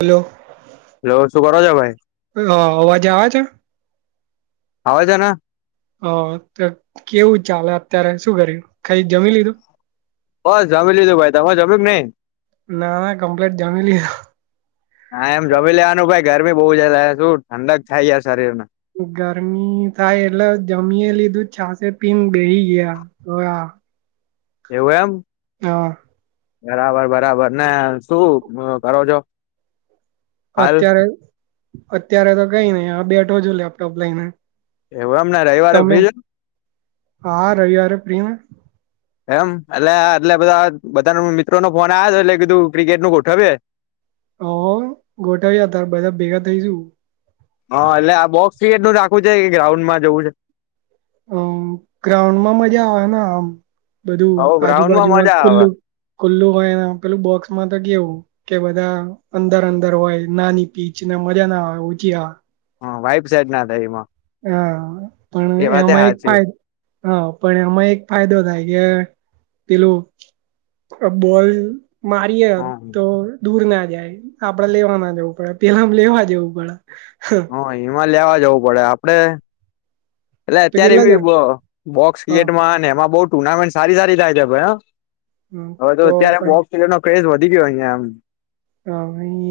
Hello hello શું કરો છો ભાઈ હ અવાજ આવે છે આવે છે ને હ તો કેવું ચાલે અત્યારે શું કર્યું કાઈ જમી લીધું બસ જમેી લીધું ભાઈ તમે જમીયું કે નહીં ના ના કમ્પ્લેટ જમી લીધુ હા એમ જમી લેવાનું ભાઈ ગરમી બહુ જ શું ઠંડક થાય શરીર માં ગરમી થાય એટલે જમીએે લીધું છાસે પીન બેહી ગયા આ એવું એમ હા બરાબર બરાબર ને શું કરોજો અત્યારે અત્યારે તો કઈ નઈ આ બેઠો છુ લેપટોપ લઈને એવું એમને રવિવારે તમે ફ્રીરે હા રવિવારે ફ્રી એમ એટલે એટલે બધા બધા મિત્રોનો ફોન આવ હતો એટલે કીધું ક્રિકેટ નું ગોઠવીએ હ ગોઠવ્યા હતા બધા ભેગા થઈશુ એટું રાાખવું છે કે ગ્રાઉન્ડમાં જવું છે હ ગ્રાઉન્ડમાં મજા આવે ને આમ બધું હવ ગ્રાઉન્ડમાં આજુબાજુમાં મજા આવે ખુલ્લું ખુલ્લું હોયે પેલું બોક્સ માં તો કેવું કે બધા અંદર અંદર હોય નાની પીચ ને મજા ના હોય ઉછી હ વયપ સેટ ના થાયે એમાં હા પણ એ વાતે એમાં એક હાચી ફાયદો હા પણ એમાં એક ફાયદો થાય કે પેલું અબ બોલ. મારીએ હ તો દૂર ના જાય, આપડે લેવા ના જવું પડે પેલા લેવા જવું પડે. હ એમાં લેવા જવું પડે આપડે. એટલે તો અત્યારે કેટલા જણ બીબ બોક્સ હા ગેટમાં ને એમાં બ ટુર્નામેન્ટ સારી સારી થાય છે ભઈ હ. હમ, હવે તો અત્યારે પ બોક્સ ક્રિકેટ નો ક્રેઝ વધી ગયો અહિયાં એમ.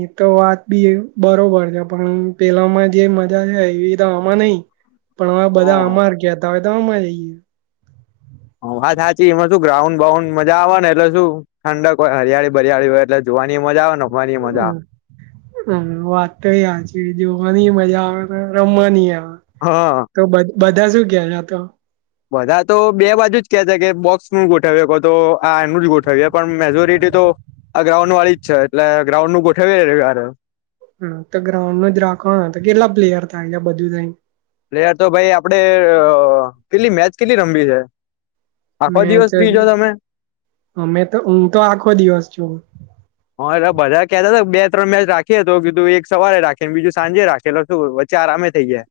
એ તો વાત બી એમ બરોબર છે, પણ પેલામાં જે મજા છે એ તો આમાં નઈ પણ હવે બધા એમ આમાર કહેતા હોય તો અમારા લઈએ હા વાત હાચી એમાં શું ગ્રાઉન્ડ બાઉન્ડ મજા આવે ને એટલે શું ઠંડક હોય હરિયાળી બરિયાળી હોય એટલે જો ની મજા આવે ને. રમવાની મજા હા વાત તો એ સાચી જો રમવાની મજા આવે હ રમવા ની આવે તો બધા શું કે તો. બધા તો બે બાજુ જ કે છે કે બોક્સ ન ગોઠવીએ કો તો આ એનું જ ગોઠવીએ પણ મેજોરિટી તો. આ ગ્રાઉન્ડ વાડી જ છે એટલે ગ્રાઉન્ડ નું ગોઠવી યે રવીવારે. હમ તો ગ્રાઉન્ડ નુ જ રાખવા નૂને તો કેટલા પ્લેયર થાય અયા બધું થાયને. પ્લેયર તો ભાઈ આપડે અ કેટલી મેચ કેટલી રમવી છે. આખો મે દિવસ છે ફ્રી છો તમે અમે તો હું તો આખો દિવસ છુ. અલા બધા કેતા હતા બે ત્રણ મેચ રાખી તો કીધું એક સવારે રાખીને બીજું સાંજે રાખેલું વચ્ચે આ રમે. થઈજા.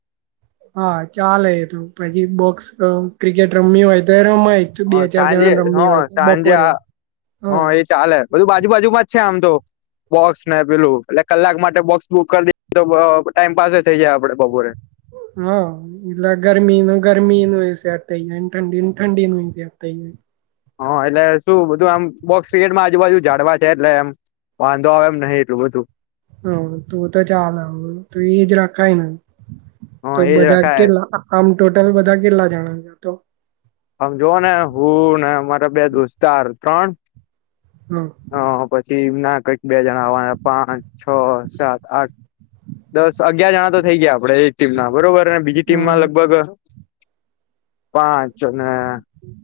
હા ચાલે એતો પછી બોક્સ અહ ક્રિકેટ રમી હોય તો. રમાય હ બે ચાર સાંજે જણા રમવી હહ હોય તો સાંજે બપોરે આ હા હ એ ચાલે બધું આજુ-બાાજુમાં જ છે આમ તો. બોક્સ ને પેલું એટલે કલાક માટે બોક્સ બુક કરી તો ટાઈમ પાસે થઇ જાય આપડે બપોરે. હા એટલે ગરમી ન ગરમી ન સેટ થઈ જાય ને ઠંડીને ઠંડી નું સેટ થઈ જાય. હા એટલે શું બધું એમ બોક્સ ક્રિકેટમાં આજુબાજુ જાડવા છે એટલે એમ. વાંધો આવે એમ નહિ એટૂબધું. હ તું તો ચાલ હ તું એ જ રાખાય ને. હા તો એજ બધા રખાય કેટલા આમ ટોટલ બધા કેટલા જણા છો તો. આમ જોવ ને હું ને અમારા બે દોસ્તાર ત્રણ. હા હ પછી ના કંઈક બે જણા આવવાના પાંચ છ સાત આઠ. દસ અગિયાર જણા તો થઇ ગયા આપડે એક ટીમ ના બરોબર અને બીજી હા ટીમમાં લગભગ. પાંચ અને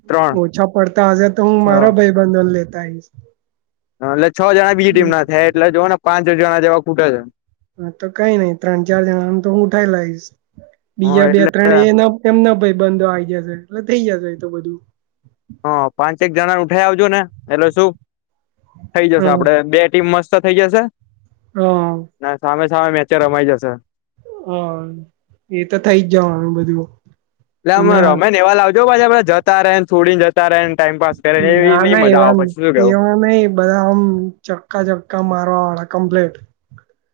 ત્રણ. થાશે તો હું છ મારા ભાઈ બંધોને લેતા આઈસ. એટલે છ જણા બીજી ટીમ ના થાય એટલે જોઓ ને પાંચ છ જણા જેવા ખૂટે છે. હા તો કઈ નઈ ત્રણ ચાર જણા આમ તો હું ઉઠાઈ લાઈશ. હ બીજા બે ત્રણ એટલે એ ન એમ ના ભાઈ બંધો આવી જશે એટલે થઈ જશે તો બધું. હ પાંચેક જણા ઉઠાઈ આવજો ને એટલે શું. થઇ જશે આપડે બે ટીમ મસ્ત થઇ જશે. હઉ. હા મેચો રમાય જશે. હા એ તો થઇ જ જવાનું બધું. એટલે આમ અને રમે એવા લાવજાવછ આપડે જતા રહે છોડીને જતા ર રહે ટાઈમપસ કરે એવી ના નઈ ના મજા એવાન આવે પછી શું કેવું એવું નઈ બધા ઓમ ચક્કા ચક્કા મારવા વાળા કમપ્લેટ.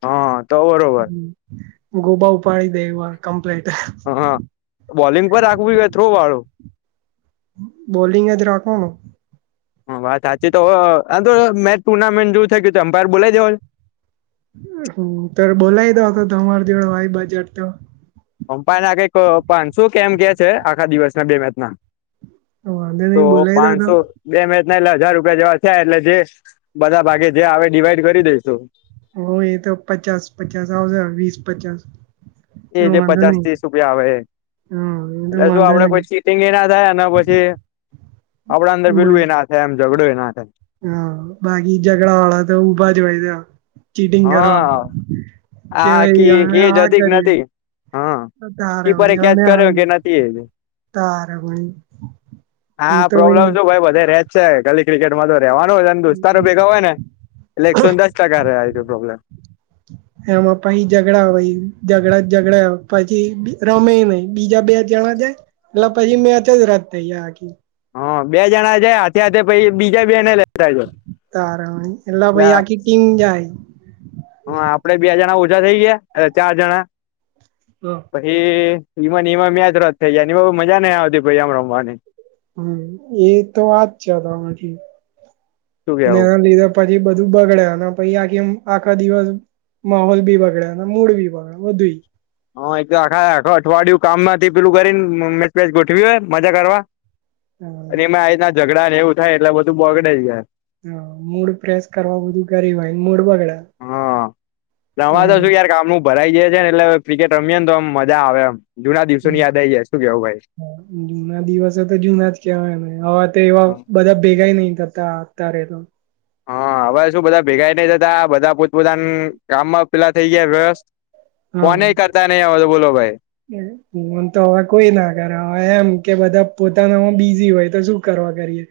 હા. તો બરોબર હમ્મ, ગોબા ઉપાડી દે એવા કમ્પ્લેટ હા હા બોલિંગ પર રાખવું છે કે થ્રો વાળું બોલિંગ જ રાખવાનું. હા વાત સાચી તો આમ તો મેચ ટુર્નામેન્ટ જોવું થઈ ગય તો એમ્પાયર બોલાય દેવો છે હમ ત બોલાવી દો તો તમાર જોડે વાય બજાર તો. અમ્પાયર ના કઈક પાંચસો કેમ કે છે આખા દિવસના બે મેચ ના વાંધો તો નહી બોલાવી દો તો પાંચસો બે [unintelligible] એટલે હજાર રૂપિયા જેવા છે એટલે જે બધા ભાગે જે આવે ડડીવાઈડ કરી દઈસુ. હો એ તો પચાસ પચાસ આવશે વીસ પચાસ. એ જે વાંધો પચાસ નહી ત્રીસ રૂપિયા આવે. હા એ તો એટલે શું વાંધો આપડે નહી સીટિંગ એ ના થાય અને પછી આપડા અંદર પીલું એ ના થાય એમ. જગડો ય ના થાયે હા બાકી ઝઘડા વાળા તો ઉભા જ હોયે જ ચીટિંગ કરવા. હા આ કી કેવાય હ એ જ આ હતી કે કર્યું. નથી હા કીપરે કેચ કર્યો તારવહીઓનેને કે નથી એ. તારમણી. હા પ્રોબ્લેમ શું ભાઈ બધે રેજ છે ખાલી ક્રિકેટ માં તો. રવાનું હો દોસ્તારો ભેગા હોય ને એટલે એકસો ને દસ ટકા ર પ્રોબ્લેમ. એમાં પછી ઝઘડા હોય ઝઘડા ઝઘડા પછી રમે નહી બીજા બે જણા. એટલે પછી મેચ રદ થઈ આખી. હા બે જણા જાયે હાથે હાથે પ બીજા બે ને લેતા જ. તારા એટલે ભાઈ આખી ટીમ જાય. હા આપડે બે જણા ઓછા થઇ ગયા ચાર જણા હા. પછી. એમાં એમાં મેચ રદ થઈ જાય એમાં મજા નઈ આવતી ભઈ આમ રમવાની. હમ્મ એ તો વાજ છે તાથી શું અને કેવું એના લીધા. પછી બધું બગડે અને પછી આખીમ આખા દિવસ. માહોલ બી બગડ્યા અને મૂડ બી બડ વધુ. હા એ આખા આખ અઠવાડિયું કામ માં પેલું કરીને મેચ ગોઠવી હોય મજા કરવા. બધું અને એમાં આના ઝઘડા ને એવું થાય એટલે બધું બગડે જ ગયા. હ મૂડ પ્રેસ કરવા બધું કરી હોય મૂડ બ. હા રમા તો શું યાર કામનું ભરાઈ જાય છે ને એટલે. ક્રિકેટ રમી ને તોમ મજા આવે એમ જૂના દિવસોની યાદ આવીઈ જાય શ સુ. જુના દિવસે તો જુના જ કેવાયને હવે તો એવા બધા ભેગા નહ થતા. તારે એ તો. હા હવે શું બધા ભેગા નહ થતા બધા પોતપોતા ગામમાં પેલા થઈ ગયા વ્યસ્. હા કોને કરતા નહી બોલો. મન તો હવે કોઈ ના કરે હવે એમ કે બધા. પોતાનામાં બીઝી હોય તો શું કરવા કરીએ.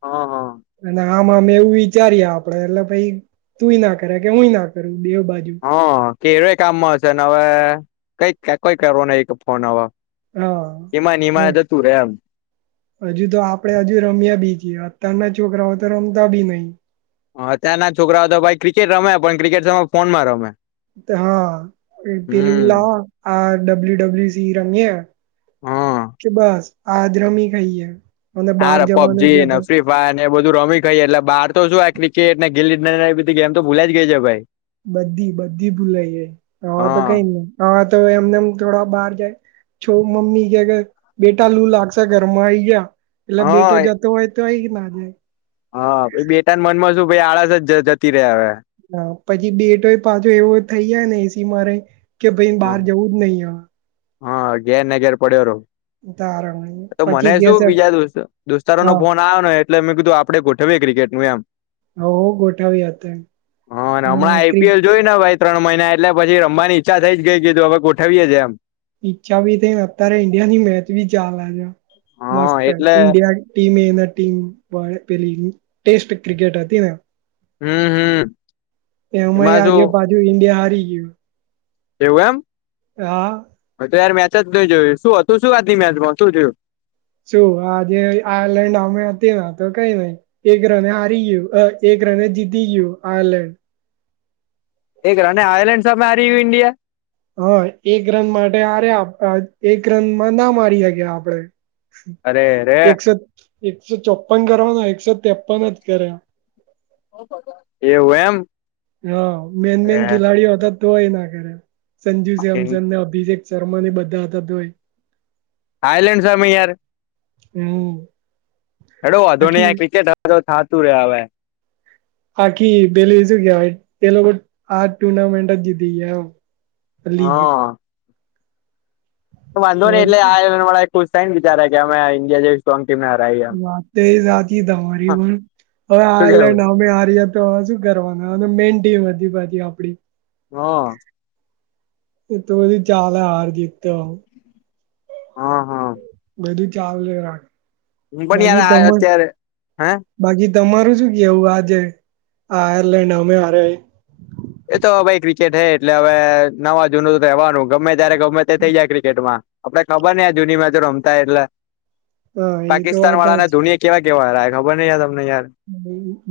હ હા. અને આમાં મેં એવું વિચાર્યા આપડે એટલે ભાઈ તુંય ના કરે કે હુંય ના કરું. બેવ બાજુ હા કેવા કામમાં હશે હવે કઈ કઈ કરવો નહી ફોન હવે. હા એમાંનમાત હતું રમ. હજુ તો આપડે હજુ રમ્યા બી છીએ અતારના છોકરાઓ તો રમતા બી નહીિ. હ ત્યાંના છોકરાઓ તો ભાઈ ક્રિકેટ રમે પણ ક્રિકેટ ફોનમાં રમે. હા હમ પલલા આ ડબલ્યુ ડબલ્યુ સી રંગે. હા કે બસ આદ્રમી કાઈએ. હા ર પબજી ને ફ્રી ફાયર ને એ બધું રમી ખાઈ એટલે બાર તો શું આ ક. કે એ ગે બધ ગ એમ તો ભૂલાઈ જ ગઈ છે ભાઈ. બધી બધી ભૂલાઈ જાય હવા તો હા કઈ નહી આ તો એમનેમ થોડા બહાર જાય. છો મમ્મી કે કે બેટા લું લાગશે ઘરમાં આઈ ગયા એટલે બેટો હા જતો હોય. જોય કે નાજાય. હા બેટા મનમાં શું ભ આળસ જ જતી રહ્યા હવે. હા પછી બેટોય પાછો એવો થઈ જાય ને એસી મારે. કે ભાઈ બહાર જવું જ નહીિ હવે. હા ઘેરને ઘેર પડ્યો ર. તારા વાળી. તો મને પછી કે શું છે બીજાસ્ દોસ્તારો નો હા ફોન આવ્યો ને એટલે મેં કીધું આપડે ગોઠવી. ક્રિકેટ નું એમ. હ ગોઠાવી આ હતા હા અને હમણાં અ ક. આઈપીએલ જોઈ ને ભાઈ ત્રણ મહિના એટલે પછી રમવાની ઈચ્છા થઈ જ ગઈ કીધું હવે ગોઠવીએે એમ. ઈચ્છા ભી થઈ ને અત્યારે ઈન્ડિયા ની મેચ ભી ચાલે આ છે. હા મસ્ત એટલે ઇન્ડિયા ટીમ ટીમ પેલી ટેસ્ટ ક્રિકેટ હતી ને હમ હમ એમાંય એમાં આજે શું પાછુ ઈન્ડિયા હારી ગયું. કેવું એમ. હ [inaudible] યાર મેચ જ નહી જોયું શું હતું શું આજની મેચમાં શું જોયું. શું આજે આયર્લેન્ડ અમે હતી તો કઈ નઈ એક રને હારી ગયું. ગ્રેનેડ જીતી ગયું આયર્લેન્ડ. એ આયલેન્ડ સામે હરીયું ન્ડિયા. હા એક રન માટે આરે્યા એક રનમાં ના મારી શકી્યા આપડે. અરે રે એકસો. એકસો ચોપન કરવાનો એકસો ત્રેપન જ કર્યા. એવું એમ. હા મેન મેન ખેલાડીઓ હતા તો એ ના કરે સંજુ એમ સેમસન ને અભિજેક. જર્મની બધા હતા તોય. થાઈલન્ડ સામે યાર. હમ હેડ આખી અધોનીં ક્રિકેટ તો થતું રે હવે. આખી પેલી શું કવાય એ લોકો આ ટુર્નામેન્ટ જ જીતી ગયા એમ. [inaudible] હા વાંધો નહી એટલે ખુશ થાય ને વિચારે કે અમે ઇન્ડિયા વાતતે જતી દવારી પણ હવે શું આયલેન્ડ કેવું અમે હએ તોવે શું કરવાનું મેન ટીમ હતી પછી આપડી [inaudible] એ તો બધી ચાલ હ હ જીતતે હો [inaudible] બધું ચાવ લે રાખ પણ યાર બાકી ત આ અત્યારે હે બાકી તમારું શું કેવું આજે આયર્લેન્ડ અમે હરે. એ તો ભાઈ ક્રિકેટ હ એટલે હવે નવા જૂનું રહેવાનું ગમે ત્યારે ગમે તે થઈ જાય ક્રિકેટમાં. આપડે ખબર નઈ આ જની મેચો રમતા એટલે. હા એ તો પાકિસ્તાન વાત વાળા ના દુનિયા કેવા કેવા ખબર નહ તને.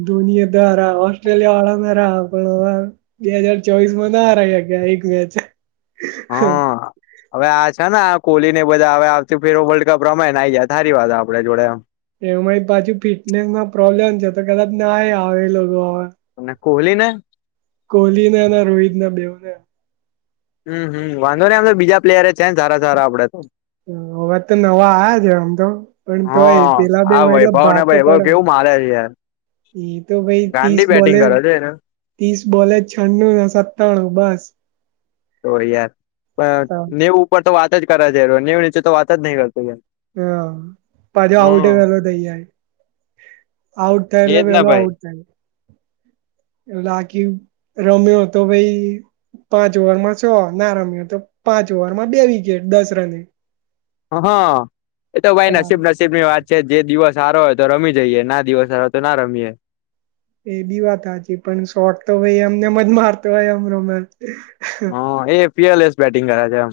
ધોનિયા દ્વારા ઓસ્ટ્રેલિયા વાળમેરા પણ હ બે હાજર ચોવીસ માં ના હ્યા કે એક મેચ. હા હવે આ છે ને કોહલી ને બધા હવે આવતી ફે વર્લ્ડ કપ રમાયનેઈ જાય સારી વાત આપડે જોડેમ. એમાંય પાછુ ફિટનેસમાં પ્રોબ્લેમ છે તો કદાચ ના એ આવેલો. અને કોહલી ને કોહલીને અને રોહિતને બેવ ને. હમ હમ વાંધો નહી આમ તો બીજા પ્લેયર છે ને સારા સારા આપડે તો. હવેત તો નવા આવયા છે આમ તો. પણ તોય હા પેલા બે આ હો એલે વૈભવ ભાર ને તો વૈભવ પડે. કેવું મારે છે યાર એ તો ભાઈ તીસ ગાંડી બેટિંગ બોલે કરે છે એને ત્રીસ બોલે જ છન્નું ને સત્તાણું બસ. તો યાર પણ નેવ ઉપર તો વાત જ કર જ નેવ નીચે તો વાત જ નહી કરતો. યાર હા પાછો આવુંટે હમ કરલો થઈ જાય. આઉટ થાય એટલે એજ ને પેલો ભાઈ આઉટ થાય. એલેકી રમ્યો તો ભાઈ. પાંચ ઓવરમાં સો ના રમ્યો તો પાંચ ઓવરમાં બે વિકેટ દસ રને. હા એતો ભાઈ ચાર નસીબ નસીબ ની વાત છે જે દિવસ સારો હોય તો રમી જઈએ ના દિવસ સારો હોય તો ના રમીએ એ બી વાત હચી પણ શોટ તો ભાઈ અમને મ જ મારતો હોય અમરો હ એ પીએલ એસ બેટિંગ કરે છે એમ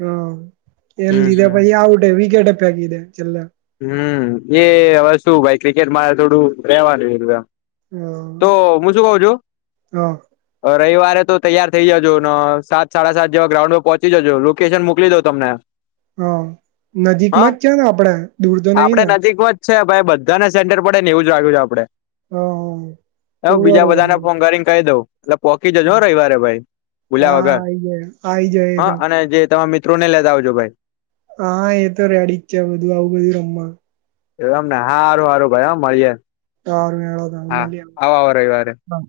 હા એને હમ લીધા હમ પછી આઉટે વિકેટ ફેંકી દે છેલ્લા હમ એ હવેતુ ભાઈ ક્રિકેટ મારે થોડું રેવાનું તો હ હું શું કઉ છું હ રવિવારે તો તૈયાર થઇ જજો સાત સાડા સાત જેવા ગ્રાઉન્ડ પર પહોંચી જજો લોકેશન મોકલી દઉો તમને હા હા નજીકમાં જ છે ને આપડે દૂર તો નહી આપડે ને નજીક જ છે ભાઈ બધા ને સેન્ટર પડે ને એવું જ વાગ્યું છે આપડે હ તો હવ બીજા બરોબર બધાને હા ફોન કરીને કહી દઉ એટલે પોખી જજો રવિવારે ભાઈ ભુલ્યા વગર હા આઈ જાય આઈ જાય એ હા તો અને જે તમે મિત મિત્રો ને લેતા આવજો ભાઈ હા એ તોરે અડીિક આવધ આવધ રમા એ એમ ને હા સારું સારું ભાઈ એમ મળીયે સારું હેડો તાણ હા મલીએ આવ આવો રવિવારે હા